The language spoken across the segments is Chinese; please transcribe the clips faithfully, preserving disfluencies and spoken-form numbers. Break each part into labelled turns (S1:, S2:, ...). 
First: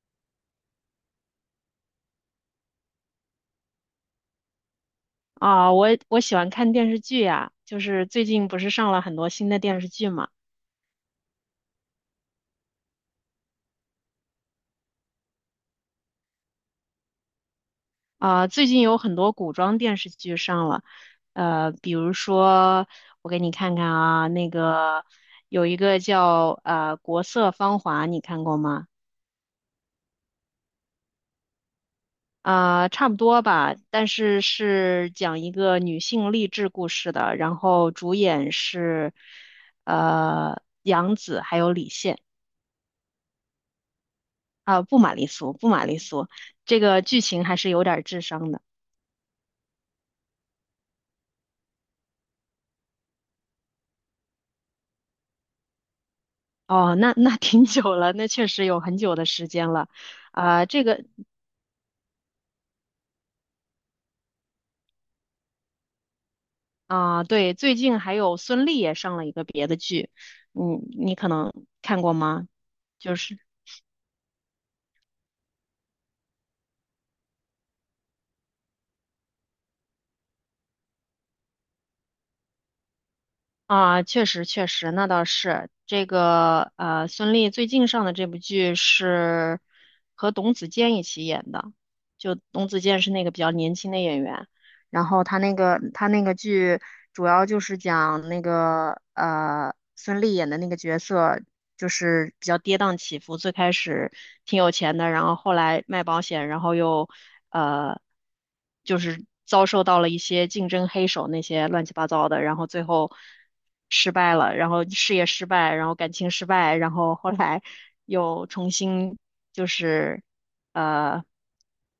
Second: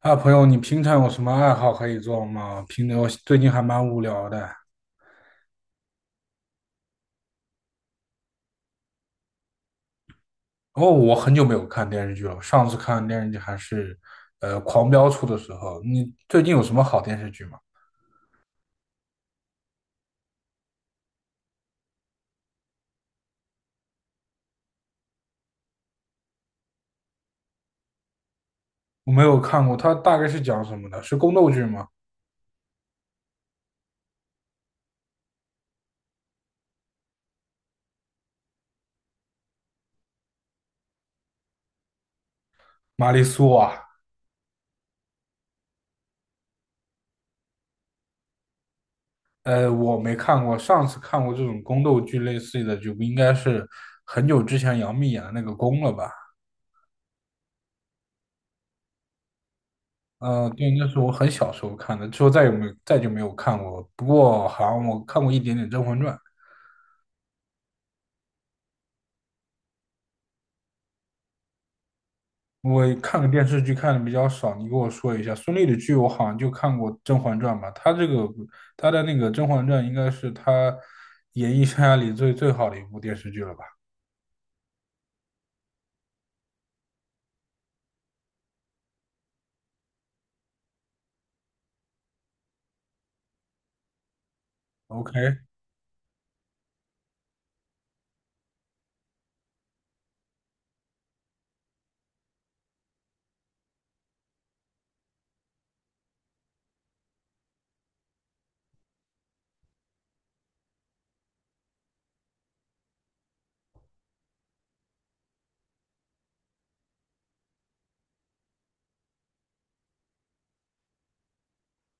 S1: 啊，朋友，你平常有什么爱好可以做吗？平我最近还蛮无聊的。
S2: 啊，我我喜欢看电视剧呀，就是最近不是上了很多新的电视剧嘛？
S1: 哦，我很久没有看电视剧了，上次看电视剧还是，呃，《狂飙》出的时候。你最近有什么好电视剧吗？
S2: 啊，最近有很多古装电视剧上了，呃，比如说我给你看看啊，那个有一个叫呃《国色芳华》，你看过吗？
S1: 我没有看过，它大概是讲什么的？是宫斗剧吗？
S2: 啊，差不多吧，但是是讲一个女性励志故事的，然后主演是呃杨紫还有李现。
S1: 玛丽苏啊，
S2: 啊，不玛丽苏，不玛丽苏，这个剧情还是有点儿智商的。
S1: 呃，我没看过，上次看过这种宫斗剧类似的就不应该是很久之前杨幂演的那个《宫》了吧？
S2: 哦，那那挺久了，那确实有很久的时间了。
S1: 嗯，
S2: 啊、
S1: 对，
S2: 这
S1: 那是
S2: 个
S1: 我很小时候看的，之后再也没再就没有看过。不过好像我看过一点点《甄嬛传》。
S2: 啊、对，最近还有孙俪也上了一个别的剧，嗯，你可能看过吗？
S1: 我
S2: 就
S1: 看个
S2: 是
S1: 电视剧看的比较少，你给我说一下。孙俪的剧我好像就看过《甄嬛传》吧，她这个她的那个《甄嬛传》应该是她演艺生涯里最最好的一部电视剧了吧
S2: 啊、确实确实，那倒是这个呃，孙俪最近上的这部剧是和董子健一起演的，就董子健是那个比较年轻的演员。然后他
S1: ？OK，
S2: 那个他那个剧主要就是讲那个呃孙俪演的那个角色，就是比较跌宕起伏，最开始挺有钱的，然后后来卖保险，然后又呃就是遭受到了一些竞争黑手那些乱七八糟的，然后最后失败了，然后事业失败，然后感情失败，然后后来又重新就是呃。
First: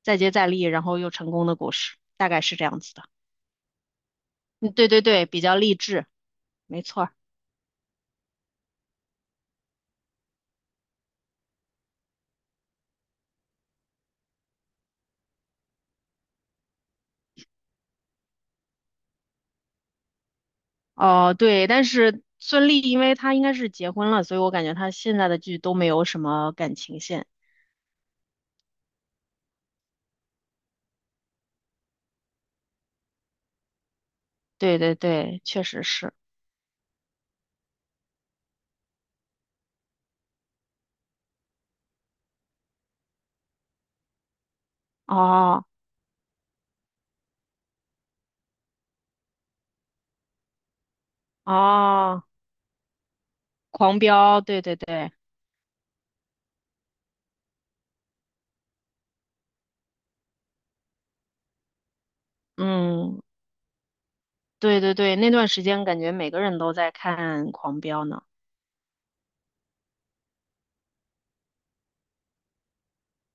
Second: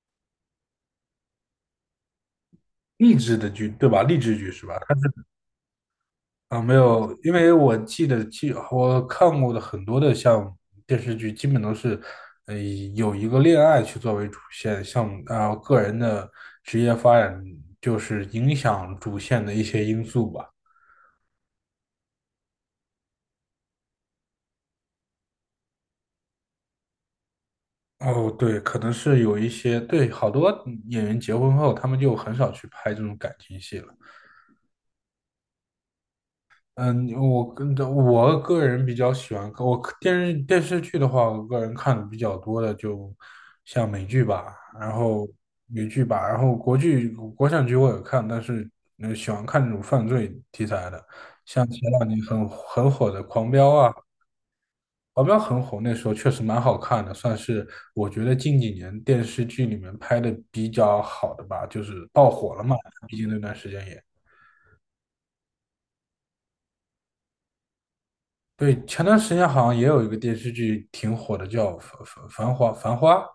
S2: 再接再厉，然后又成功的故事，大概是这样子的。
S1: 励志的剧对吧？励志剧是
S2: 嗯，
S1: 吧？
S2: 对
S1: 她是
S2: 对对，比较励志，
S1: 啊，没
S2: 没错儿。
S1: 有，因为我记得记我看过的很多的像电视剧，基本都是呃有一个恋爱去作为主线，像啊、呃个人的职业发展就是影响主线的一些因素吧。
S2: 哦，对，但是孙俪因为她应该是结婚了，所以我感觉她现在的剧都没有什么感情线。
S1: 哦，对，可能是有一些，对，好多演员结婚后，他们就很少去拍这种感情戏了。
S2: 对对对，确实是。
S1: 嗯，我跟着我个人比较喜欢，我电视电视剧的话，我个人看的比较多的，就像美剧吧，然后
S2: 哦。
S1: 美剧吧，然后国剧、国产剧我也看，但是呃喜欢看这种犯罪题材的，像前两年
S2: 哦，
S1: 很很火的《狂飙》啊，
S2: 狂飙，对对对，
S1: 保镖很火，那时候确实蛮好看的，算是我觉得近几年电视剧里面拍的比较好的吧，就是爆火了嘛。毕
S2: 嗯，
S1: 竟那段时间也，
S2: 对对对，那段时间感觉每个人都在看狂飙呢。
S1: 对，前段时间好像也有一个电视剧挺火的，叫《繁繁繁花》。繁花，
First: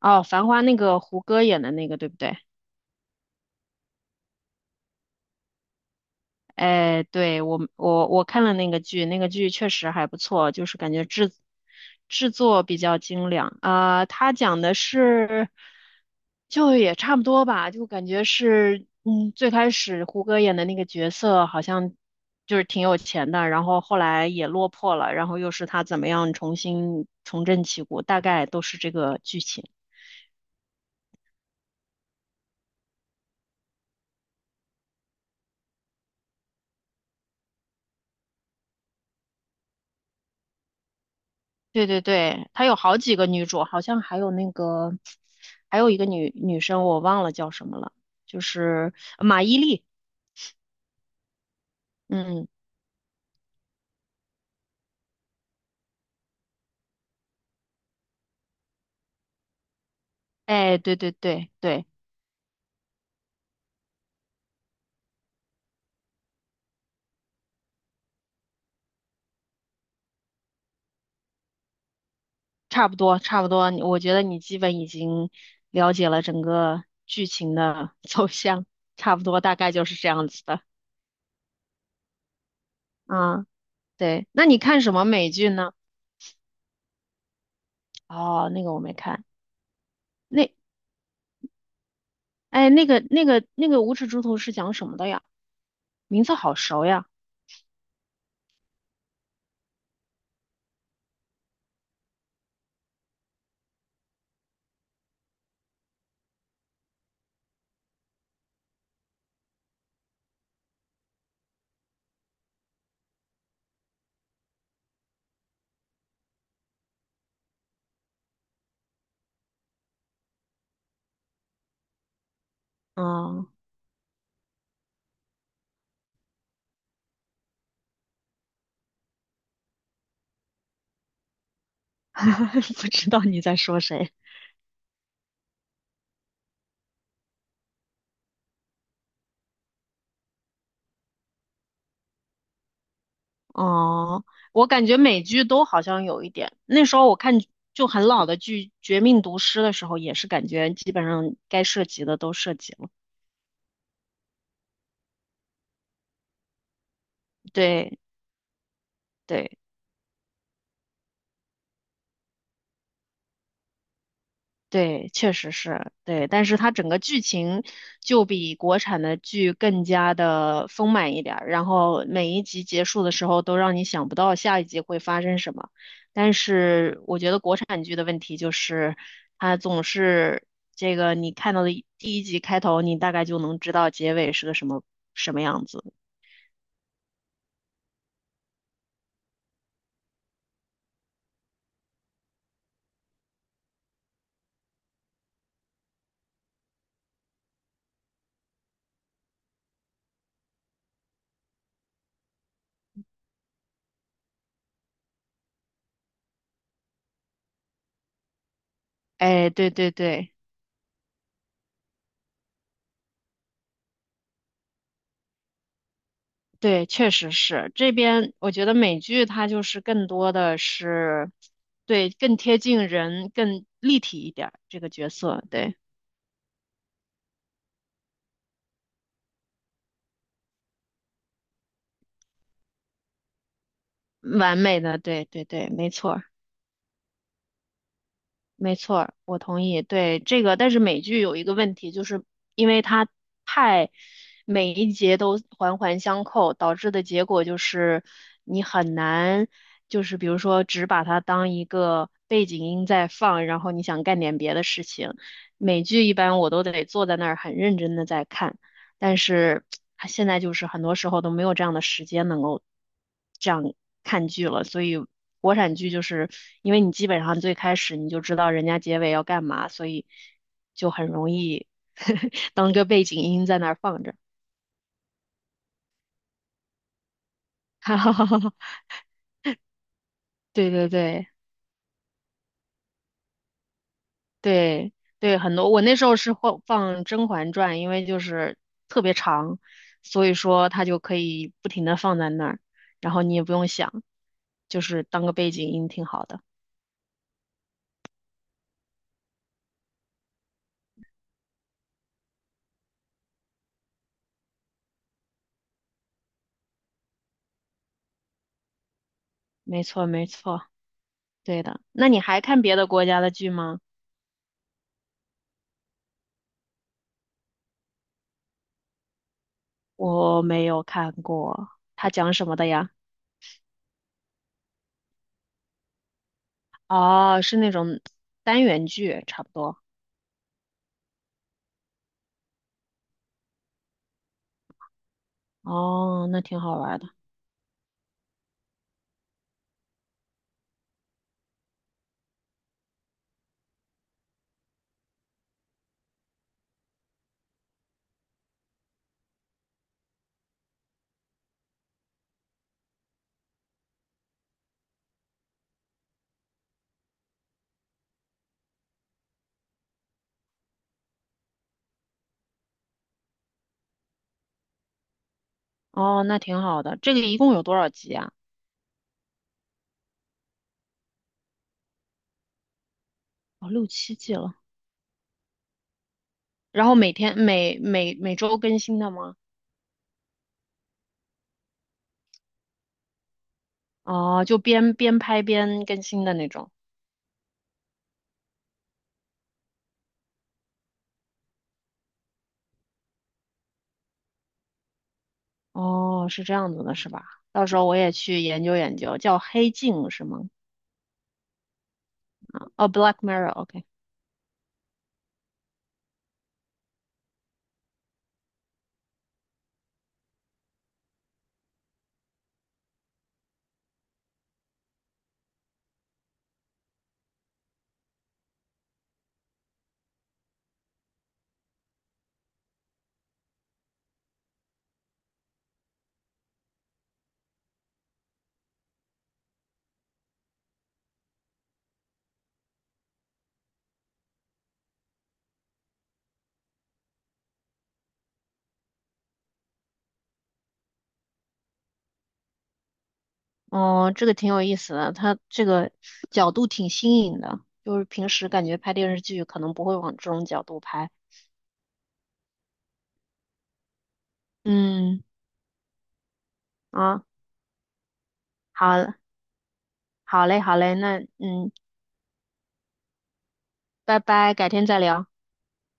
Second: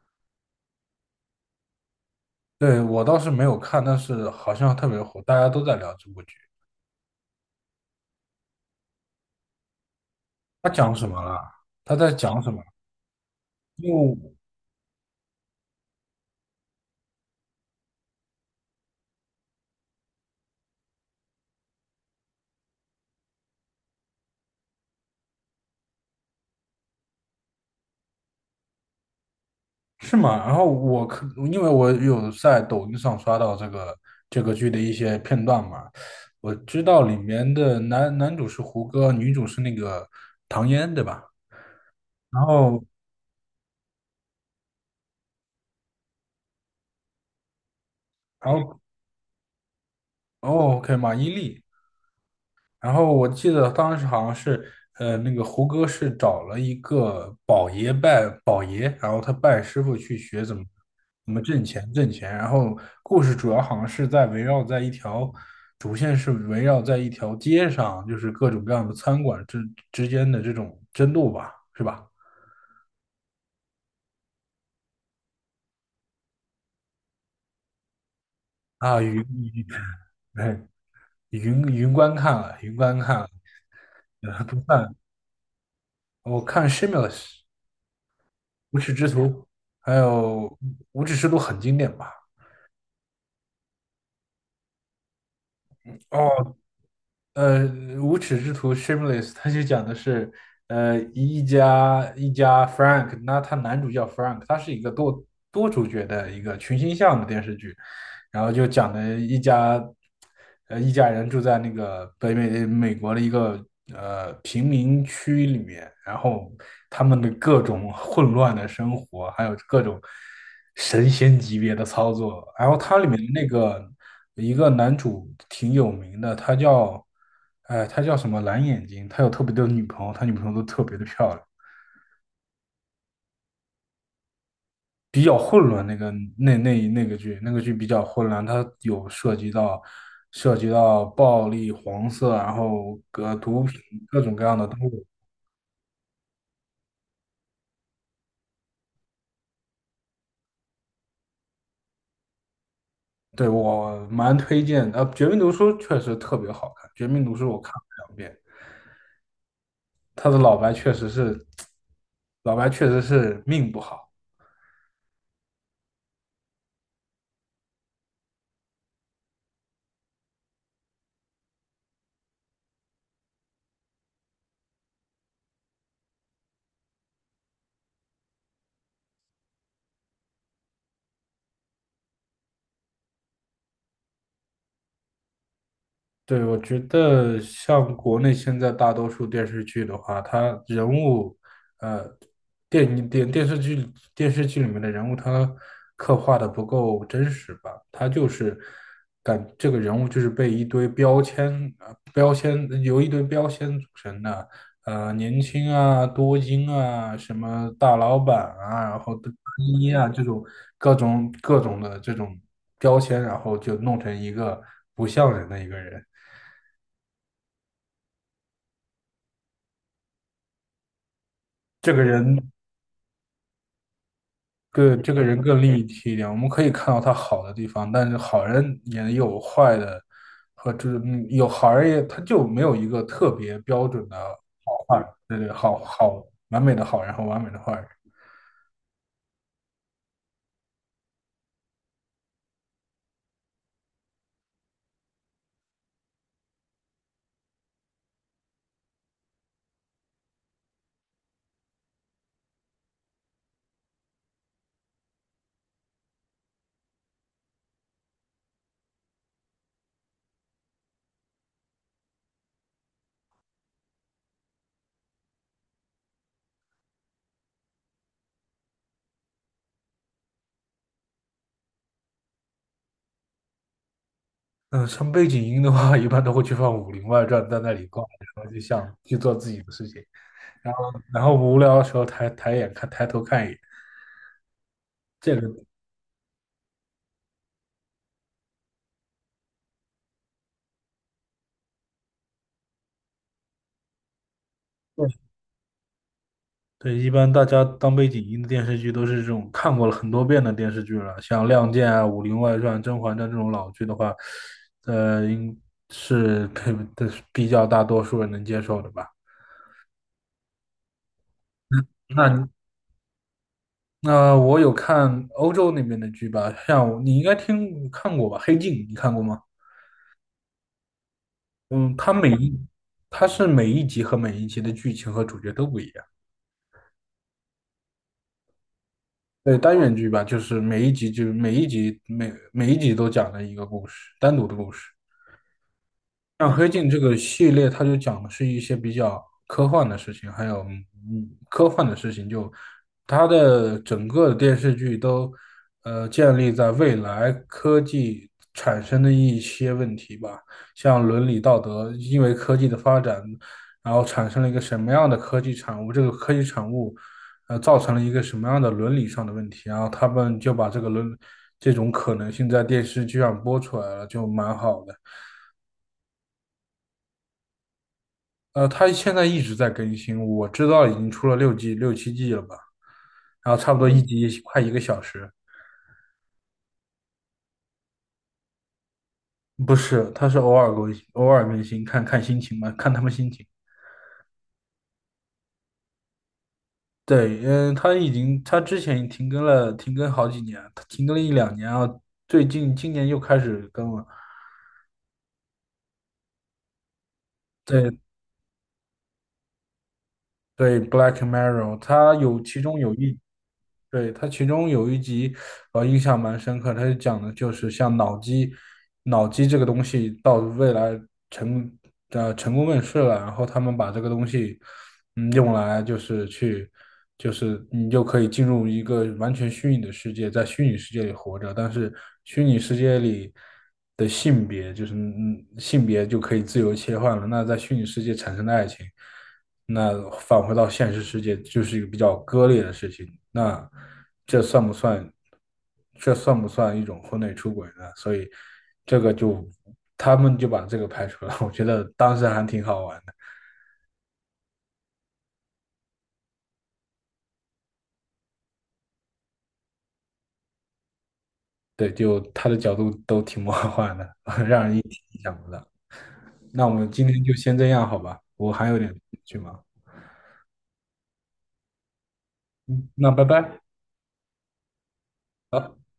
S2: 哦，繁花那个胡歌演的那个，对不对？
S1: 对，我倒是没有看，但是好像特别火，大家都在聊这部剧。
S2: 哎，对，我我我看了那个剧，那个剧确实还不错，就
S1: 它
S2: 是感
S1: 讲
S2: 觉
S1: 什么
S2: 制
S1: 了？它在
S2: 制
S1: 讲什么？
S2: 作比较精良
S1: 因
S2: 啊。
S1: 为
S2: 它讲的是，就也差不多吧，就感觉是，嗯，最开始胡歌演的那个角色好像就是挺有钱的，然后后来也落魄了，然后又是他怎么样重新重振旗鼓，大概都是这个剧情。
S1: 是吗？然后我可因为我有在抖音上刷到这个这个剧的一些片段嘛，我知道里面的男男主是胡歌，女主是那个唐嫣，对吧？
S2: 对对
S1: 然
S2: 对，她有
S1: 后
S2: 好几个女主，好像还有那个，还有一个女女生，我忘了叫什么了，就
S1: 然后
S2: 是呃马伊琍。
S1: 哦，OK，马伊琍，
S2: 嗯，
S1: 然后我记得当时好像是，呃，那个胡歌是找了一个宝爷拜宝爷，然后他拜师傅去学怎么
S2: 哎，对对
S1: 怎么
S2: 对
S1: 挣
S2: 对，
S1: 钱挣钱。然后故事主要好像是在围绕在一条主线是围绕在一条街上，就是各种各样的餐馆之之间的这种争斗吧，是吧？
S2: 差不多差不多，我觉得你基本已经了解了整个剧情的 走向，
S1: 啊，
S2: 差不
S1: 云
S2: 多大
S1: 云
S2: 概就是这样子的。
S1: 云云观看了，云观看了，
S2: 嗯，对，
S1: 呃
S2: 那你
S1: 不
S2: 看什
S1: 算，
S2: 么美剧呢？
S1: 我看《Shameless》
S2: 哦，那个
S1: 无
S2: 我没
S1: 耻之
S2: 看，
S1: 徒，还
S2: 那
S1: 有《无耻之徒》很经典吧。
S2: 哎，那个那个那个《无耻猪头》是讲什么的呀？名字好
S1: 哦，
S2: 熟呀。
S1: 呃，无耻之徒 Shameless，他就讲的是，呃，一家一家 Frank，那他男主叫 Frank，他是一个多多主角的一个群星像的电视剧，然后就讲的一家，呃，一家人住在那个北美呃美国的一个呃贫民区里面，然后他们的各种混乱的生活，还有各种神仙级别的操作。然后它里面的那
S2: 嗯。
S1: 个一个男主挺有名的，他叫，哎，他叫什么蓝眼睛，他有特别多的女朋友，他女朋友都特别的漂亮。
S2: 不知道你在说谁。
S1: 比较混乱，那个那那那个剧，那个剧比较混乱，它有涉及到涉及到暴力、黄色，然后呃毒品各
S2: 哦，
S1: 种各样的
S2: 我
S1: 都
S2: 感觉
S1: 有。
S2: 美剧都好像有一点。那时候我看就很老的剧《绝命毒师》的时候，也是感觉基本上该涉及的都涉及了。
S1: 对，我蛮推荐的，呃，《绝命毒书》确实特别好看，《绝命毒书》我看了
S2: 对
S1: 两遍，
S2: 对。
S1: 他的老白确实是 老白确实是命不好。
S2: 对，确实是，对，但是它整个剧情就比国产的剧更加的丰满一点儿，然后每一集结束的时候都让你想不到下一集会发生什么。但是我觉得国产剧的问题就是，它总是这个你看到的一第一集开头，你大概就能知道结尾是个什么什么样子。
S1: 对，我觉得像国内现在大多数电视剧的话，它人物，呃，电影电电视剧电视剧里面的人物，他刻画的不够真实吧？他就是感这个人物就是被一堆标签，呃，标签由一堆标签组成的，呃，年轻啊，多金啊，什么大老板啊，然后大
S2: 哎，对对
S1: 一啊这
S2: 对。
S1: 种各种各种的这种标签，然后就弄成一个不像人的一个人。
S2: 对，确实是这边，我觉得美剧它就是更多的是，
S1: 这个
S2: 对，更
S1: 人
S2: 贴近人，更立体一点儿，这个
S1: 更
S2: 角
S1: 这个人
S2: 色，
S1: 更
S2: 对，
S1: 立体一点，我们可以看到他好的地方，但是好人也有坏的，和就是嗯有好人也他就没有一个特别标准的
S2: 完美的，
S1: 坏人，
S2: 对
S1: 对
S2: 对
S1: 对，
S2: 对，
S1: 好
S2: 没错。
S1: 好完美的好人和完美的坏人。
S2: 没错儿我同意。对这个，但是美剧有一个问题，就是因为它太每一节都环环相扣，导致的结果就是你很难，就是比如说只把它当一个背景音在放，然后你想干点别的事情。美剧一般我都得坐在那儿很认真的在看。但是啊现在就是很多时候都没有这样的时间能够这样看剧了，所以国产剧就是因为你基本上最开始你就知道人家结尾要干嘛，所以就很容易 当个背景音在那儿放着。
S1: 嗯，像背景音的话，一般都会去放《武林外传》，在那里挂着然后就 想去做自己的事情，
S2: 对
S1: 然
S2: 对
S1: 后然
S2: 对
S1: 后无聊的时候抬抬眼看抬头看一眼，
S2: 对
S1: 这
S2: 对，很
S1: 个。
S2: 多我那时候是放放《甄嬛传》，因为就是特别长，所以说它就可以不停的放在那儿，然后你也不用想，就是当个背景音挺好的。
S1: 对，一般大家当背景音的电视剧都是这种看过了很多遍的电视剧了，像《亮剑》啊、《武林外传》《甄嬛传》这种老剧的话，呃，应是可以的比较大多数人能接受的吧。
S2: 没错，没错，对的。那你
S1: 那
S2: 还
S1: 你
S2: 看别的国家的剧吗？
S1: 那我有看欧洲那边的剧吧，像我你应该听看过吧，《黑镜》你看过吗？
S2: 我没有看过，
S1: 嗯，
S2: 它
S1: 它每
S2: 讲什么
S1: 一
S2: 的呀？
S1: 它是每一集和每一集的剧情和主角都不一样。
S2: 哦，是那种单元剧，差不
S1: 对，单
S2: 多。
S1: 元剧吧，就是每一集就每一集每每一集都讲了一个故事，单独的故事。
S2: 哦，那
S1: 像
S2: 挺
S1: 《黑
S2: 好
S1: 镜》这
S2: 玩的。
S1: 个系列，它就讲的是一些比较科幻的事情，还有嗯科幻的事情就，它的整个电视剧都呃建立在未来科技产生的一些问题吧，像伦理道德，因为科技的发展，然后产生了一个什么样的科技产物，这个科技产物呃造成了一个什么样的伦理上的问题，然后他们就把这个伦这种可能性在电视剧上播出来了，就蛮好的。
S2: 哦，那挺好的。这个一共有多少集啊？
S1: 呃，它现在一直在更新，我知道已经出了六季、六七季了吧，然后
S2: 哦，
S1: 差不
S2: 六
S1: 多一嗯
S2: 七季
S1: 集
S2: 了。
S1: 快一个小时，
S2: 然后每天每每每周更新的吗？
S1: 不是，它是偶尔更新，偶尔更新，看看心情吧，看他们心情。
S2: 哦，就边边拍边更新的那种。
S1: 对，嗯，它已经，它之前停更了，停更好几年，它停更了一两年啊，最近今年又开始更了。
S2: 哦，是这样子的，是吧？到时候我也去研究研究，叫《黑镜》是吗？
S1: 对《Black Mirror》，它有其中
S2: 哦，
S1: 有一
S2: 《Black Mirror》,OK。
S1: 对，它其中有一集，呃，印象蛮深刻。它是讲的就是像脑机，脑机这个东西到未来成呃成功问世了，然后他们把这个东西，嗯，用来就是去，就是你就可以进入一个完全虚拟的世界，在虚拟世界里活着，但是虚拟世界里的性别就是嗯性别就可以自由切换了。那在虚拟世界产生的爱情。那返回到现实世界就是一个比较割裂的事情。那这算不算？这算不算一种婚内出轨呢？所以这个就他们就把这个排除了。我觉得当时还挺好玩的，
S2: 哦，这个挺有意思的，它这个角度挺新颖的，就是平时感觉拍电视剧可能不会往这种角度拍。
S1: 对，就他的角度都挺魔幻的，让人意
S2: 嗯，
S1: 想不到。那我们今天
S2: 啊，
S1: 就先这样好吧？我还有点事
S2: 好，
S1: 去忙，
S2: 好嘞，好嘞，那嗯，
S1: 那拜拜。
S2: 拜拜，改天再聊。
S1: 好。